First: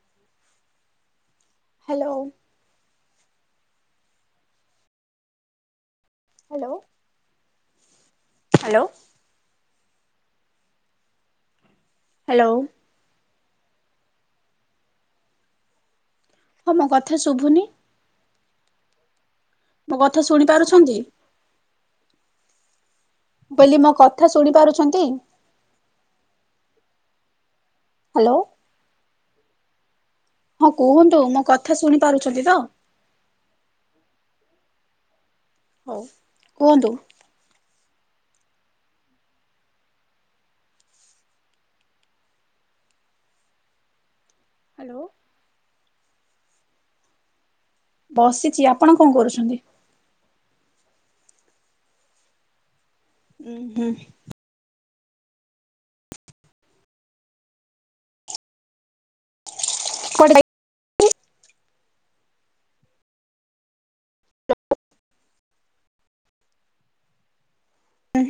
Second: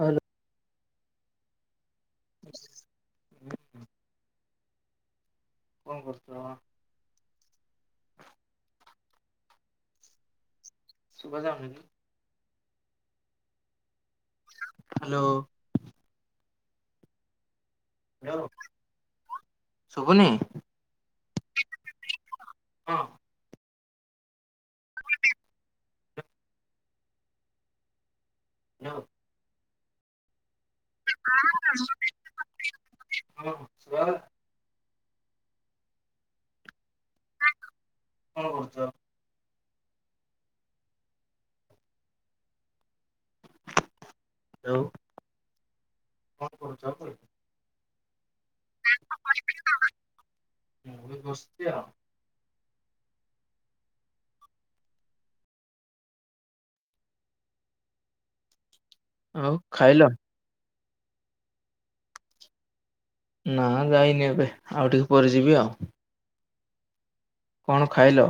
Hello hello. [unintelligible] କଣ କରୁଛ? Hello. Hello. ସୁୁଭ ଯାମିନି। ଅଉ। ହାଲୋ। ହଁ ମୋ କଥା ଶୁଭୁନି? ୟଓ। ମୋ କଥା ଶୁଣି ପାରୁଛନ୍ତି? ହଁ। ବୋଲି ମୋ କଥା ଶୁଣି ପାରୁଛନ୍ତି? ହାଲୋ‌। ୟୋ। ହଁ କୁହନ୍ତୁ ମୋ କଥା ଶୁଣି ପାରୁଛନ୍ତି ତ? ହଁ ଶୁଭାଗଲା? ହଉ କୁହନ୍ତୁ। କଣ କରୁଚ? Hello hello. କଣ କହୁଚ କୁଇ ବସିଚି ଆପଣ କଣ କରୁଛନ୍ତି? ମୁଁ ବି ବସିଚି ଆଉ। ଉଁ ହୁଁ। ଆଉ ଖାଇଲ? କୁଆଡେ ନା ଯାଇନି ଏବେ ଆଉ ଟିକେ ପରେ ଯିବି ଆଉ। କଣ ଖାଇଲ?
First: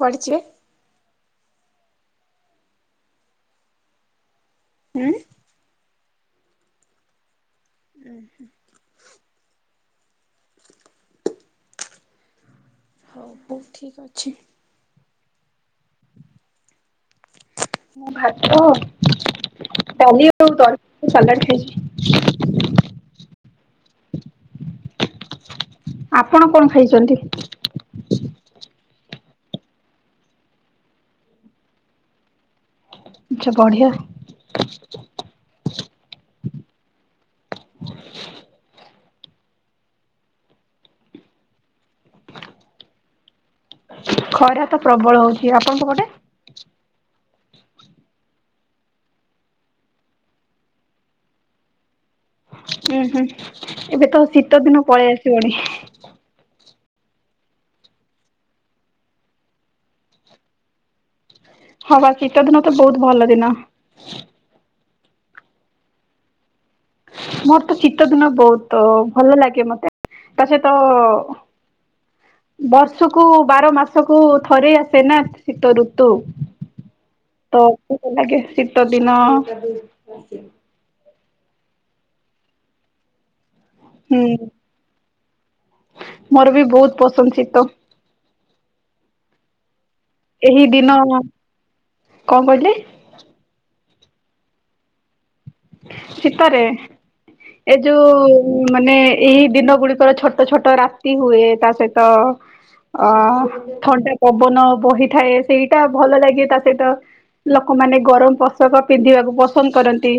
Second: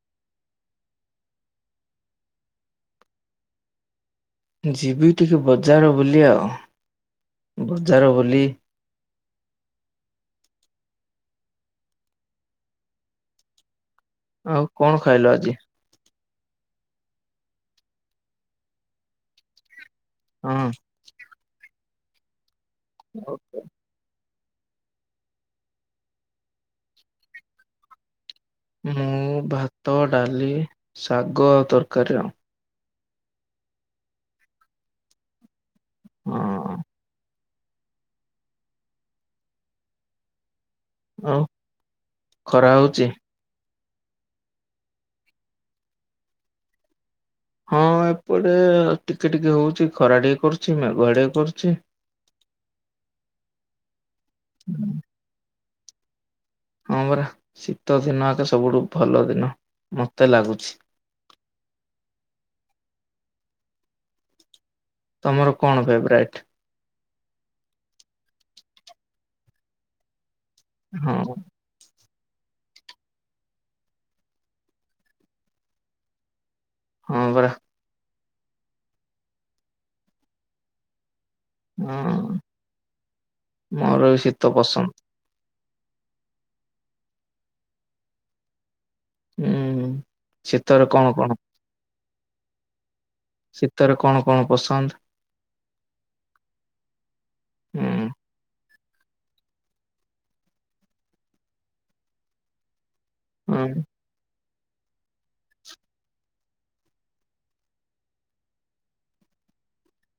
କୁଆଡେ ଚିଵେ? ଯିବି ହୁଁ ଟିକେ ବଜାର ବୁଲି ଆଉ ବଜାର ବୁଲି ହଉ ହଉ ଠିକ୍ ଅଛି ଆଉ କଣ ଖାଇଲ ଆଜି? ମୁଁ ଭାତ ଡାଲି ଆଉ ହଁ ତର ସାଲାଟ୍ ଖାଇଛି। [inaudible] ଓକେ। [inaudible] ଆପଣ କଣ ଖାଇଚନ୍ତି? ମୁଁ ଭାତ, ଡାଲି, ଶାଗ ଆଉ ତରକାରୀ ଆଉ। ଆଚ୍ଛା ବଢିଆ ଆଉ। ହଁ। ହ [unintelligible] ଆଉ ଖରା ହଉଚି? ଖରା ତ ପ୍ରବଳ ହଉଛି। ଆପଣଙ୍କ ପଟେ? ହଁ ଏପଟେ ଟିକେ ଟିକେ ହଉଛି। ଖରା ଟିକେ କରୁଛି ମେଘୁଆ ଟିକେ କରୁଛି [inaudible] ହୁଁ ହୁଁ। ଏବେ ତ ଶୀତ ଦିନ ପଳେଇ ଆସିବଣି। ହଁ ପରା, ଶୀତଦିନ ଏକା ସବୁଠୁ ଭଲ ଦିନ ମତେ ଲାଗୁଛି। ହଁ ବା ଶୀତଦିନ ତ ବହୁତ ଭଲ ଦିନ। ତମର କଣ ଫେବରାଇଟ? ମୋର ତ ଶୀତଦିନ ବହୁତ ଭଲ ଲାଗେ ମତେ ତା ସହିତ ହଁ ବର୍ଷକୁ ବାରମାସକୁ ଥରେ ଆସେ ନା ଶୀତଋତୁ ହଁ ପରା। ସେ ଲାଗେ ଶୀତଦିନ ହଁ ମୋର ହୁଁ ବି ଶୀତ ପସନ୍ଦ। ମୋର ବି ବହୁତ ପସନ୍ଦ ଶୀତ। ହୁଁ ହୁଁ। ଏହି ଶୀତରେ ଦିନ କଣ କଣ? କଣ କହିଲେ? ଶୀତରେ କଣ କଣ ପସନ୍ଦ? ଶୀତରେ? ଏ ହୁଁ ଯୋଉ ମାନେ ଏଇ ଦିନ ଗୁଡିକର ଛୋଟ ଛୋଟ ରାତି ହୁଏ, ତା ସହିତ ଅ ହୁଁ ଥଣ୍ଡା ପବ ବନ ବହିଥାଏ ସେଇଟା ଭଲ ଲାଗେ, ତା ସହିତ ଲୋକମାନେ ଗରମ ପୋଷାକ ପିନ୍ଧିବାକୁ ପସନ୍ଦ କରନ୍ତି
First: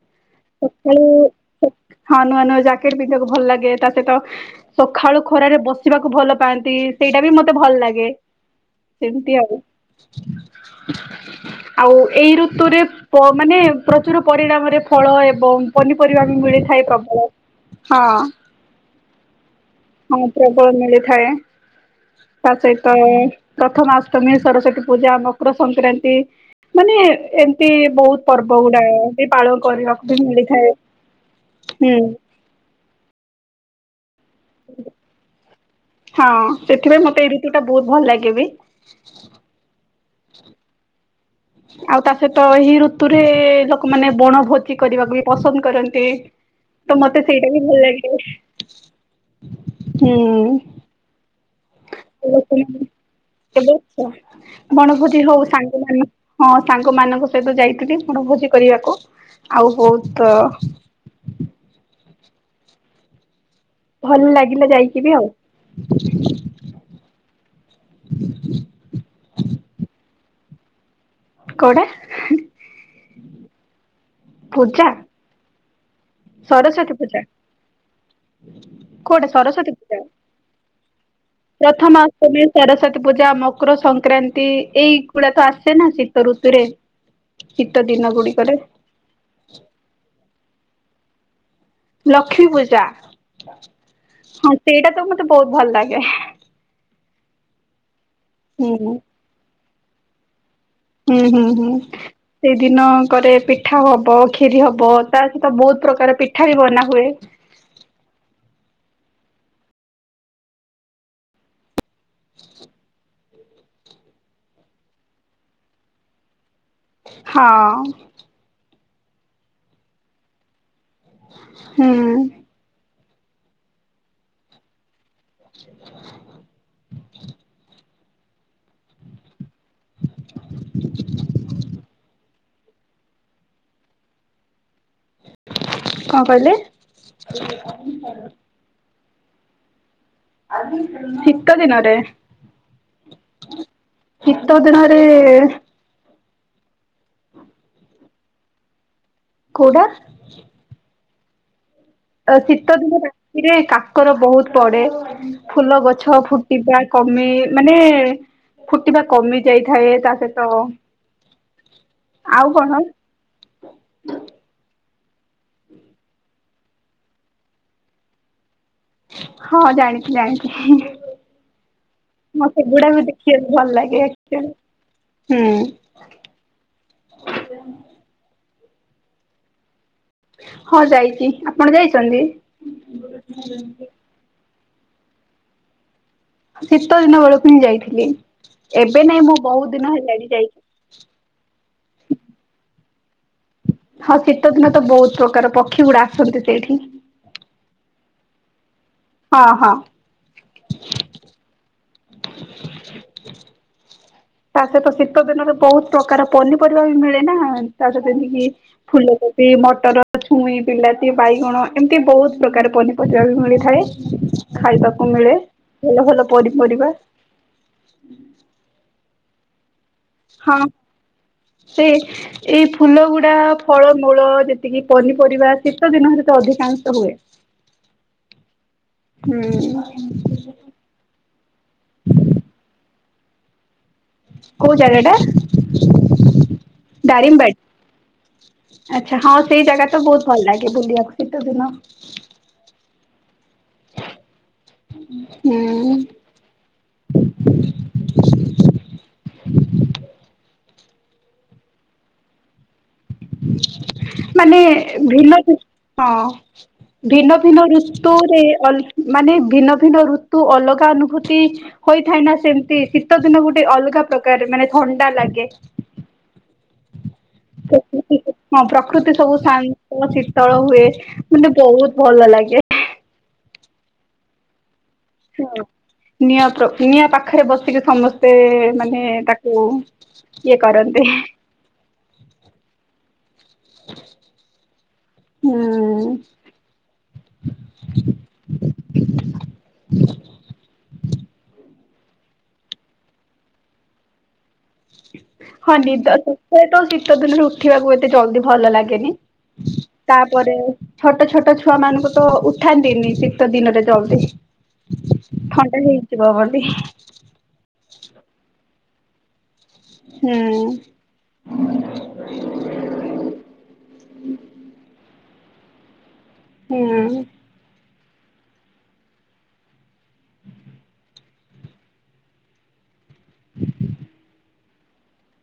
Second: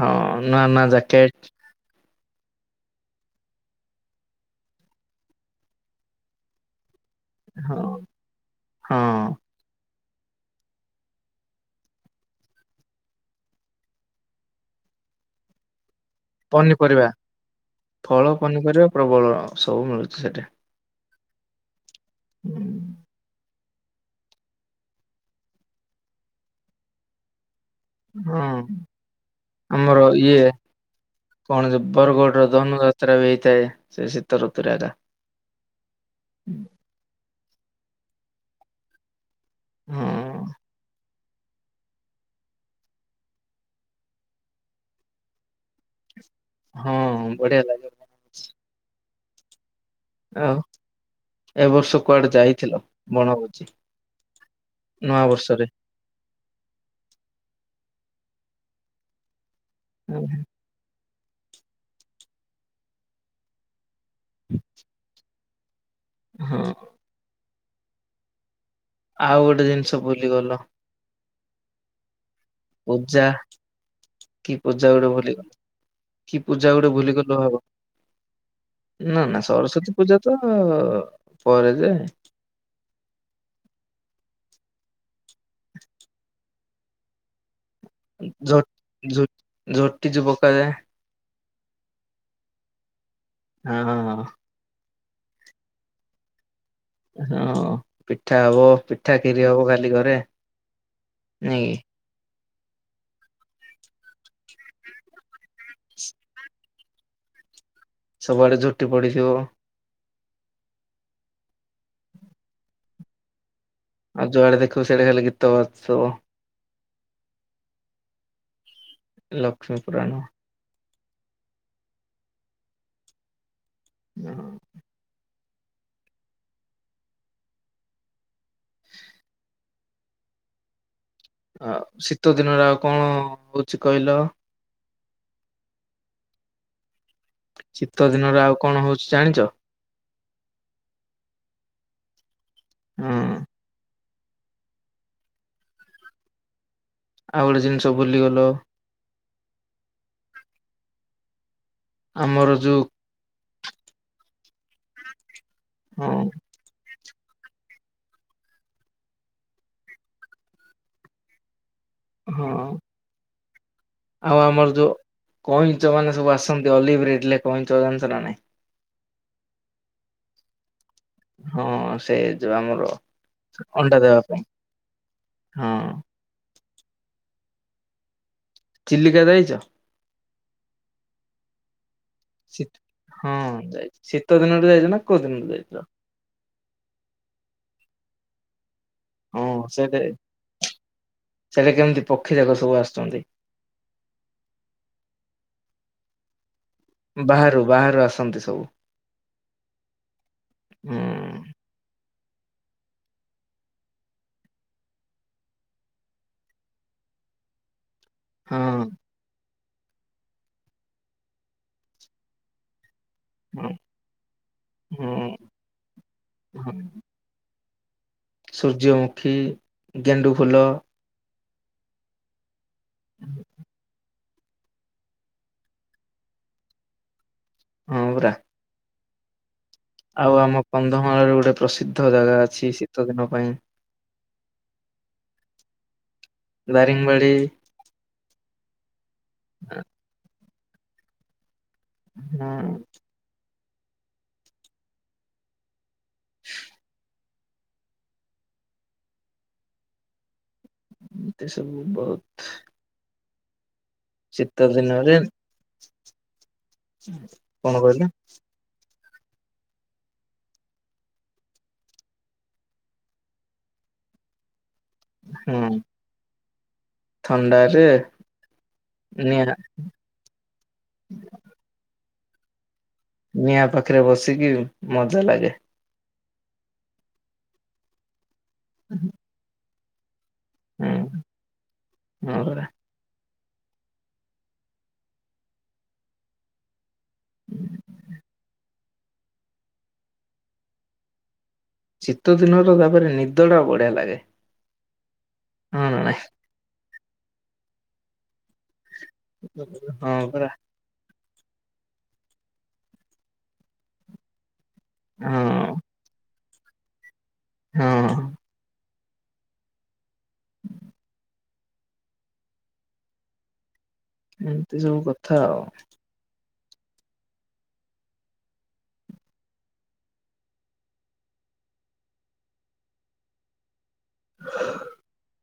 ହଁ। ନୂଆ ନୂଆ ସକାଳୁ ଜ୍ୟାକେଟ ହଁ ନୂଆ ନୂଆ ଜ୍ୟାକେଟ ପିନ୍ଧିବାକୁ ଭଲ ଲାଗେ। ତା ସହିତ ସଖାଳୁ ଖରାରେ ବସିବାକୁ ଭଲ ପାଆନ୍ତି। ସେଇଟା ବି ମତେ ଭଲ ହଁ ଲାଗେ ହଁ ସେମତି ଆଉ। ଆଉ ଏଇ ଋତୁରେ ପ ମାନେ ପ୍ରଚୁର ପରିଣାମରେ ଫଳ ଏବଂ ପନିପରିବା ବି ମିଳିଥାଏ ପନିପରିବା ପ୍ରବଳ। ହଁ ଫଳ ପନିପରିବା ପ୍ରବଳ ସବୁ ମିଳୁଛି ସେଠି। ଥାଏ। ତା ହୁଁ, ସହିତ ପ୍ରଥମାଷ୍ଟମୀ, ସରସ୍ଵତୀ ପୂଜା, ମକର ସଂକ୍ରାନ୍ତି, ମାନେ ଏମ୍ ସେ ବହୁତ ହଁ ପର୍ବ ଗୁଡାକ ଆମର ଇଏ କଣ ହୁଁ ବରଗଡ଼ର ଧନୁଯାତ୍ରା ବି ହେଇଥାଏ ସେ ଶୀତ ଋତୁରେ ଆଟା। ହଁ ସେଥିପାଇଁ ମତେ ଏଇ ଋତୁଟା ବହୁତ ଭଲ ଲାଗେ ବିି ହଁ। ଆଉ ତା ସହିତ ଏହି ଋତୁରେ ଲୋକମାନେ ବଣ ଭୋଜି କରିବାକୁ ବି ପସନ୍ଦ କରନ୍ତି। ହଁ ତ ମତେ ସେଇଟା ବଢିଆ ବି ଭଲ ଲାଗେ। ହୁଁ। ଆଉ ଏ ବର୍ଷ କୁଆଡେ ଯାଇଥିଲ? ଏ ବଣଭୋଜି ବର୍ଷ, ନୂଆ ବଣଭୋଜି ହଉ ବର୍ଷରେ? ସାଙ୍ଗମାନ ହଁ ସାଙ୍ଗମାନଙ୍କ ସହିତ ଯାଇଥିଲି ବଣଭୋଜି କରିବାକୁ ଆଉ ବହୁତ ହଁ ଭଲ ଲାଗିଲା ଯାଇକି ବି ଆଉ। ହଁ। ହୁଁ ହ ଆଉ ଗୋଟେ ଜିନିଷ ଭୁଲିଗଲ? କୋଉଟା? ହିଁ ପୂଜା କି ପୂଜା ଗୋଟେ ଭୁଲିଗଲି। କି ପୂଜା ଗୋଟେ ସରସ୍ଵତୀ ଭୁଲିଗଲୁ ଆଉ। କୁଆଡ଼େ ସରସ୍ଵତୀ ପୂଜା ପରେ ଯେ ପ୍ରଥମା ଅଷ୍ଟମୀ ସରସ୍ଵତୀ ପୂଜା ମକର ସ ସଂକ୍ରାନ୍ତି ଏଇଗୁଡା ତ ଆସେ ନା ଶୀତ ଋତୁରେ। ଶୀତ ଦିନ ଗୁଡିକରେ ଝୋ ଝୋ [unintelligible] ଲକ୍ଷ୍ମୀ ପୂଜା ହଁ ସେଇଟା ତମ ବହୁତ ଭଲ ଲାଗେ। ହଁ ପିଠା ହବ ହୁଁ ପିଠା ଖିରି ହବ ଖାଲି ଘରେ। ହୁଁ ହୁଁ ହୁଁ ନାଇଁ କି? ସେଇଦିନ କରେ ପିଠା ହବ ଖିରି ହବ ତା ତ ବହୁତ ପ୍ରକାର ପିଠା ବି ବନାହୁଏ। ସବୁ ଆଡେ ଝୋଟି ପଡିଥିବ। ଆଉ ଯୁଆଡେ ଦେଖିବୁ ସିଆଡେ ଖାଲି ଗୀତ ବଜୁଥିବ। ହଁ। ଲକ୍ଷ୍ମୀପୁରାଣ ହୁଁ। [unintelligible] ଆଉ ଶୀତ ଦିନରେ ଆଉ କଣ ହଉଛି କହିଲ? କଣ କହିଲେ? ଶୀତ ଦିନରେ ଆଉ କଣ ହଉଛି ଜାଣିଛ? ସିତ ଦିନରେ? ହଁ। ସିତ ଦିନରେ ଆଉ ଗୋଟେ ଜିନିଷ ଭୁଲି ଗଲ। କୋଉଟା? ଆମର ଶୀତ ଯୋଉ ଦିନ ରାତିରେ କାକର ବହୁତ ପଡେ। ଫୁଲ ଗଛ ହଁ ଫୁଟିବା କ ମାନେ ଫୁଟିବା କମି ଯାଇଥାଏ ତା ସହିତ ହଁ ଆଉ କଣ ଆଉ ଆମର ଯୋଉ କଇଁଚ ମାନ ସବୁ ଆସନ୍ତି ଆଲିଭ୍ ରିଡଲେ କଇଁଚ ଜାଣିଛ ନା ନାହିଁ। ହଁ ଜାଣିଛି ଜାଣିଛି। ହଁ ସେଇ ଯୋଉ ମତେ ଆମର ଏଗୁଡାକ ଦେଖିବାକୁ ଭଲ ଅଣ୍ଡା ଲାଗେ ଦେବା ପାଇଁ। ଆକ୍ଚୁଆଲି। ହୁଁ ହଁ। [unintelligible] ଚିଲିକା ଯାଇଚ? ହଁ ଯାଇଛି ଆପଣ ଯାଇ ଶି ହଁ ଯାଇଛି ଶୀତ ଦିନରେ ଯାଇଛ ନା କୋଉ ଦିନରେ ଯାଇଥିଲ? ଶୀତ ଦିନ ବେଳକୁ ହିଁ ଯାଇଥିଲି। ଏବେ ନାଇଁ ମୁଁ ହଁ ବହୁତ ଦିନ ସେଇଟା ହେଲାଣି ସେଟା କେମିତି ଯାଇ ପକ୍ଷୀ ଯାକ ସବୁ ଆସୁଛନ୍ତି ହଁ ଶୀତ ଦିନ ତ ବହୁତ ପ୍ରକାର ପକ୍ଷୀ ଗୁଡ଼ା ଆସନ୍ତି ସେଇଠି। ବାହାରୁ ବାହାରୁ ଆସନ୍ତି ସବୁ। ହଁ ହଁ। ହୁଁ। ତା ସହିତ ଶୀତ ଦିନରେ ବହୁତ ପ୍ରକାର ପନିପରିବା ବି ମିଳେ ନା ତା ସହିତ ଏମିତି କି ହଁ ଫୁଲକୋବି ମ ଟର ଛୁଇଁ ବିଲାତି ବାଇଗଣ ଏମିତି ବହୁତ ପ୍ରକାର ପନି ପରିବା ବି ହଁ ମିଳିଥାଏ ଖାଇବାକୁ ହଁ ମିଳେ ଭଲ ଭଲ ହଁ ପନିପରିବା। ହୁଁ ସୂର୍ଯ୍ୟମୁଖୀ ଗେଣ୍ଡୁ ହଁ ଫୁଲ ସେ ଏଇ ଫୁଲ ଗୁଡା ଫଳମୂଳ ଯେତିକି ପନିପରିବା ଶୀତ ଦିନରେ ତ ଅଧିକାଂଶ ହୁଏ। ହଁ ପରା। ହୁଁ। ଆଉ ଆମ କନ୍ଧମାଳରେ ଗୋଟେ ପ୍ରସିଦ୍ଧ ଜାଗା ଅଛି ଶୀତଦିନ ପାଇଁ। କୋଉ ଜାଗାଟା? ଦାରିଙ୍ଗବାଡ଼ି। ଆଚ୍ଛା ହଁ ସେଇ ଜାଗା ତ ବହୁତ ଭଲ ଲାଗେ ବୁଲିବାକୁ ଶୀତ ଦିନ। ହଁ ହୁଁ। ଆ ଏତେ ସବୁ ବହୁତ। ମାନେ ଶୀତ ଦିନରେ ଭିନ୍ନ ହଁ। ଭିନ୍ନ ଭିନ୍ନ କଣ କହିଲେ ଋତୁରେ ଅ ମାନେ ଭିନ୍ନ ଭିନ୍ନ ଋତୁ ଅଲଗା ଅନୁଭୂତି ହୋଇଥାଏ ନା ସେମତି ଶୀତ ଦିନ ଗୋଟେ ଅଲଗା। ପ୍ରକାର ମାନେ ଥଣ୍ଡା ଲାଗେ। ହୁଁ ଥଣ୍ଡାରେ ହଁ ପ୍ରକୃତି ସବୁ ନିଆଁ ଶାନ୍ତ ଶୀତଳ ହୁଏ ମାନେ ବହୁତ ଭଲ ଲାଗେ। ନିଆଁ ପାଖରେ ବସିକି ମଜା ଲାଗେ। ହୁଁ। ନିଆଁ ନିଆଁ ପାଖରେ ବସିକି ସମସ୍ତେ ମାନେ ତାକୁ- ଇଏ ହୁଁ କରନ୍ତି। ହଁ ପରା। ହୁଁ। ଶୀତଦିନର ତାପରେ ନିଦ ଟା ବଢ଼ିଆ ଲାଗେ। ହଁ ନା ନିଦ ନାଇଁ ଶତ ତ ଶୀତ ଦିନରେ ଉଠିବାକୁ ଏତେ ଜଲ୍ଦି ଭଲ ଲାଗେନି। ହଁ ପରା। ତାପରେ ଛୋଟ ଛୋଟ ଛୁଆ ମାନଙ୍କୁ ତ ଉଠାନ୍ତିନି ଶୀତ ଦିନରେ ଜଲ୍ଦି। ହଁ ଥଣ୍ଡା ହେଇଯିବ ବୋଲି। ହଁ। ହୁଁ। ଏମିତି ସବୁ କଥା ଆଉ। ହୁଁ। [inaudible]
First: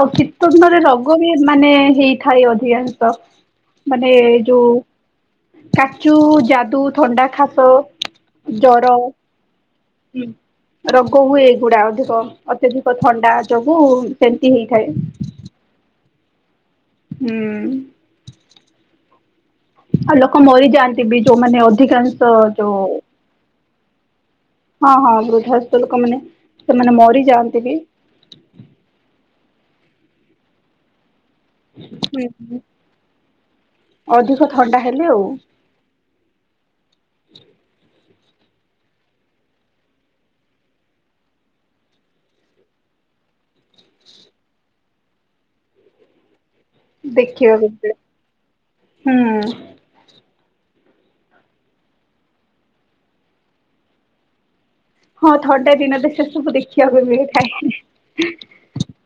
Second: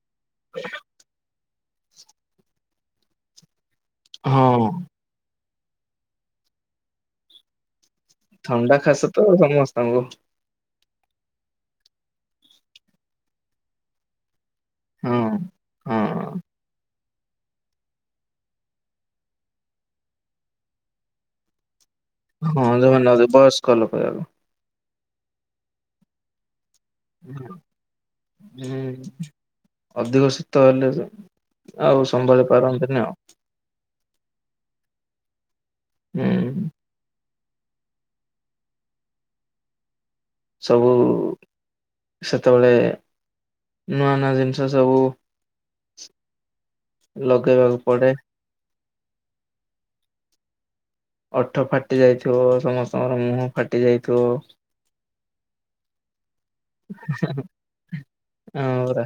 ଆଉ ଶୀତ ଦିନ ରେ ରୋଗ ବି ମାନେ ହେଇଥାଏ ଅଧିକାଂଶ। ମାନେ ହଁ ଯୋଉ କାଚୁ ଯାଦୁ ଥଣ୍ଡା ଖାସ ଥଣ୍ଡା ଜର ଖାସ ତ ହୁଁ। ସମସ୍ତଙ୍କୁ ରୋଗ ହୁଏ ଏଇଗୁଡା ଅଧିକ ଅତ୍ୟଧିକ ଥଣ୍ଡା ଯୋଗୁ ହେଇ ଥାଏ। ହଁ ହଁ ହୁଁ ଆ ଲୋକମ ମରି ଜାନ୍ତି ବି ଯୋ ମାନେ ଅଧିକାଂଶ ଯଉ କଲ କ ଆ ହଁ ହଁ ବୃଦ୍ଧସ୍ଥ ଲୋକମାନେ। ସେମାନେ ମରିଯାଆନ୍ତି ବି। ହଁ ଅଧିକ ଶୀତ ହେଲେ ଆଉ ହୁଁ ସମ୍ବଳି ପାରନ୍ତିନେ ଆଉ। ଅଧିକ ଥଣ୍ଡା ହେଲେ ଆଉ। ହୁଁ। ସବୁ ସେତେବେଳେ ନୂଆ ନୂଆ ଜିନିଷ ସବୁ। ଦେଖିବାକୁ ଲଗେଇବାକୁ ପଡେ। ହୁଁ ଓଠ ଫାଟି ଯାଇଥିବ, ସମସ୍ତଙ୍କର ମୁହଁ ଫାଟି ଯାଇଥିବ ହଁ ଥଣ୍ଡା ଦିନ ତ ସେ ସବୁ ଦେଖିବାକୁ ମିଳେ, ଖାଇ ହଁ ପରା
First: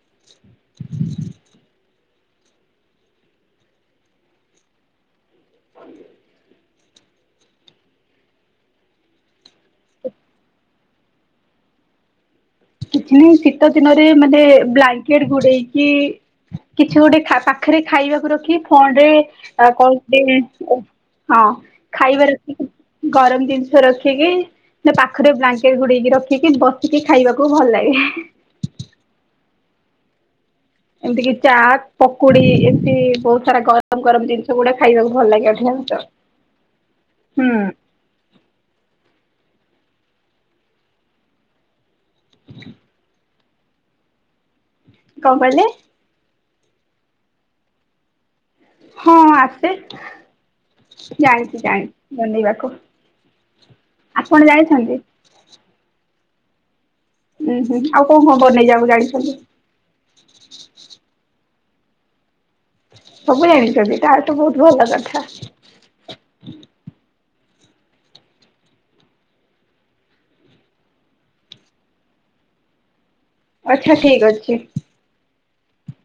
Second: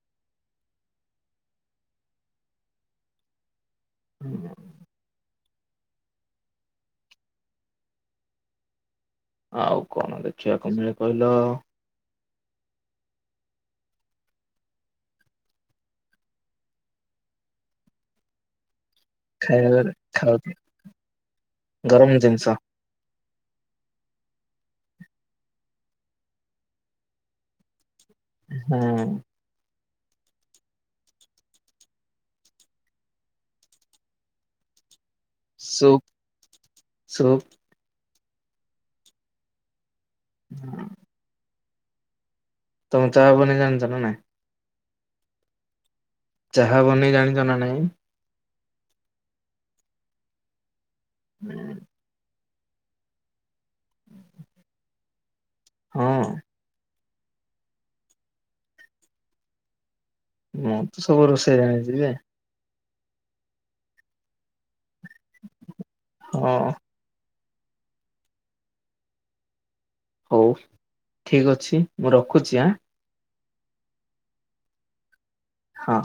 [inaudible] ହୁଁ [unintelligible] ହଞ [unintelligible] ଆଉ କଣ ଦେଖିବାକୁ ମିଳେ, କହିଲ? କିଛି ନାହିଁ ଶୀତ ଦିନରେ ମାନେ, ବ୍ଲାଙ୍କେଟ ଗୋଡେଇକି କିଛି ଗୋଟେ ପାଖରେ ଖାଇବାକୁ ରଖି ଫଣରେ [unintelligible] ଖାଇବାରେ କଣ ଖାଉ ହଁ ଗରମ ଖାଇବାର ଜିନିଷ ଗରମ ଜିନିଷ ରଖିକି, ନା ପାଖରେ ବ୍ଲାଙ୍କେଟ ଗୁଡକି ରଖିକି, ବସିକି ଖାଇବାକୁ ଖୁବ ଭଲ ଲାଗେ। ହଁ ଏମତି କି ଚା ପକୁଡି, ଏମତି ବହୁତ ସାରା ଗରମ ଗରମ ଜିନିଷ ଗୁଡା ଖାଇବାକୁ ଭଲ ଲାଗେ, ଠ ସୁପ୍ ତ ସୁପ୍ [unintelligible] ହୁଁ। ହଁ। [unintelligible] ତମେ ଚା ବନେଇ ଜାଣିଚ ନା ନାଇଁ? କଣ କହିଲେ? ଚାହା ବନେଇ ଜାଣିଛ ନା ନାଇଁ? ହଁ ଆସେ, ଜାଣିଛି ଜାଣିଛି ବନେଇବା ଆପଣ ଜାଣିଚନ୍ତି? ହଁ ଉୁଁ, ହୁଁ, ଆଉ କଣ ଖବର ନେଇ ଯାଉ ଜାଣି [unintelligible] ମୁଁ ତ ସବୁ ରୋଷେଇ ଜାଣିଛିି ଯେ ସବୁ ଜାଣିଛନ୍ତି? ତାର ତ ବହୁତ ଭଲ କଥା ହଁ ହଉ ଠିକ ଅଛି, ମୁଁ ରଖୁଛି ଆଁ ଆଛା, ଠିକ ଅଛି। ହଁ।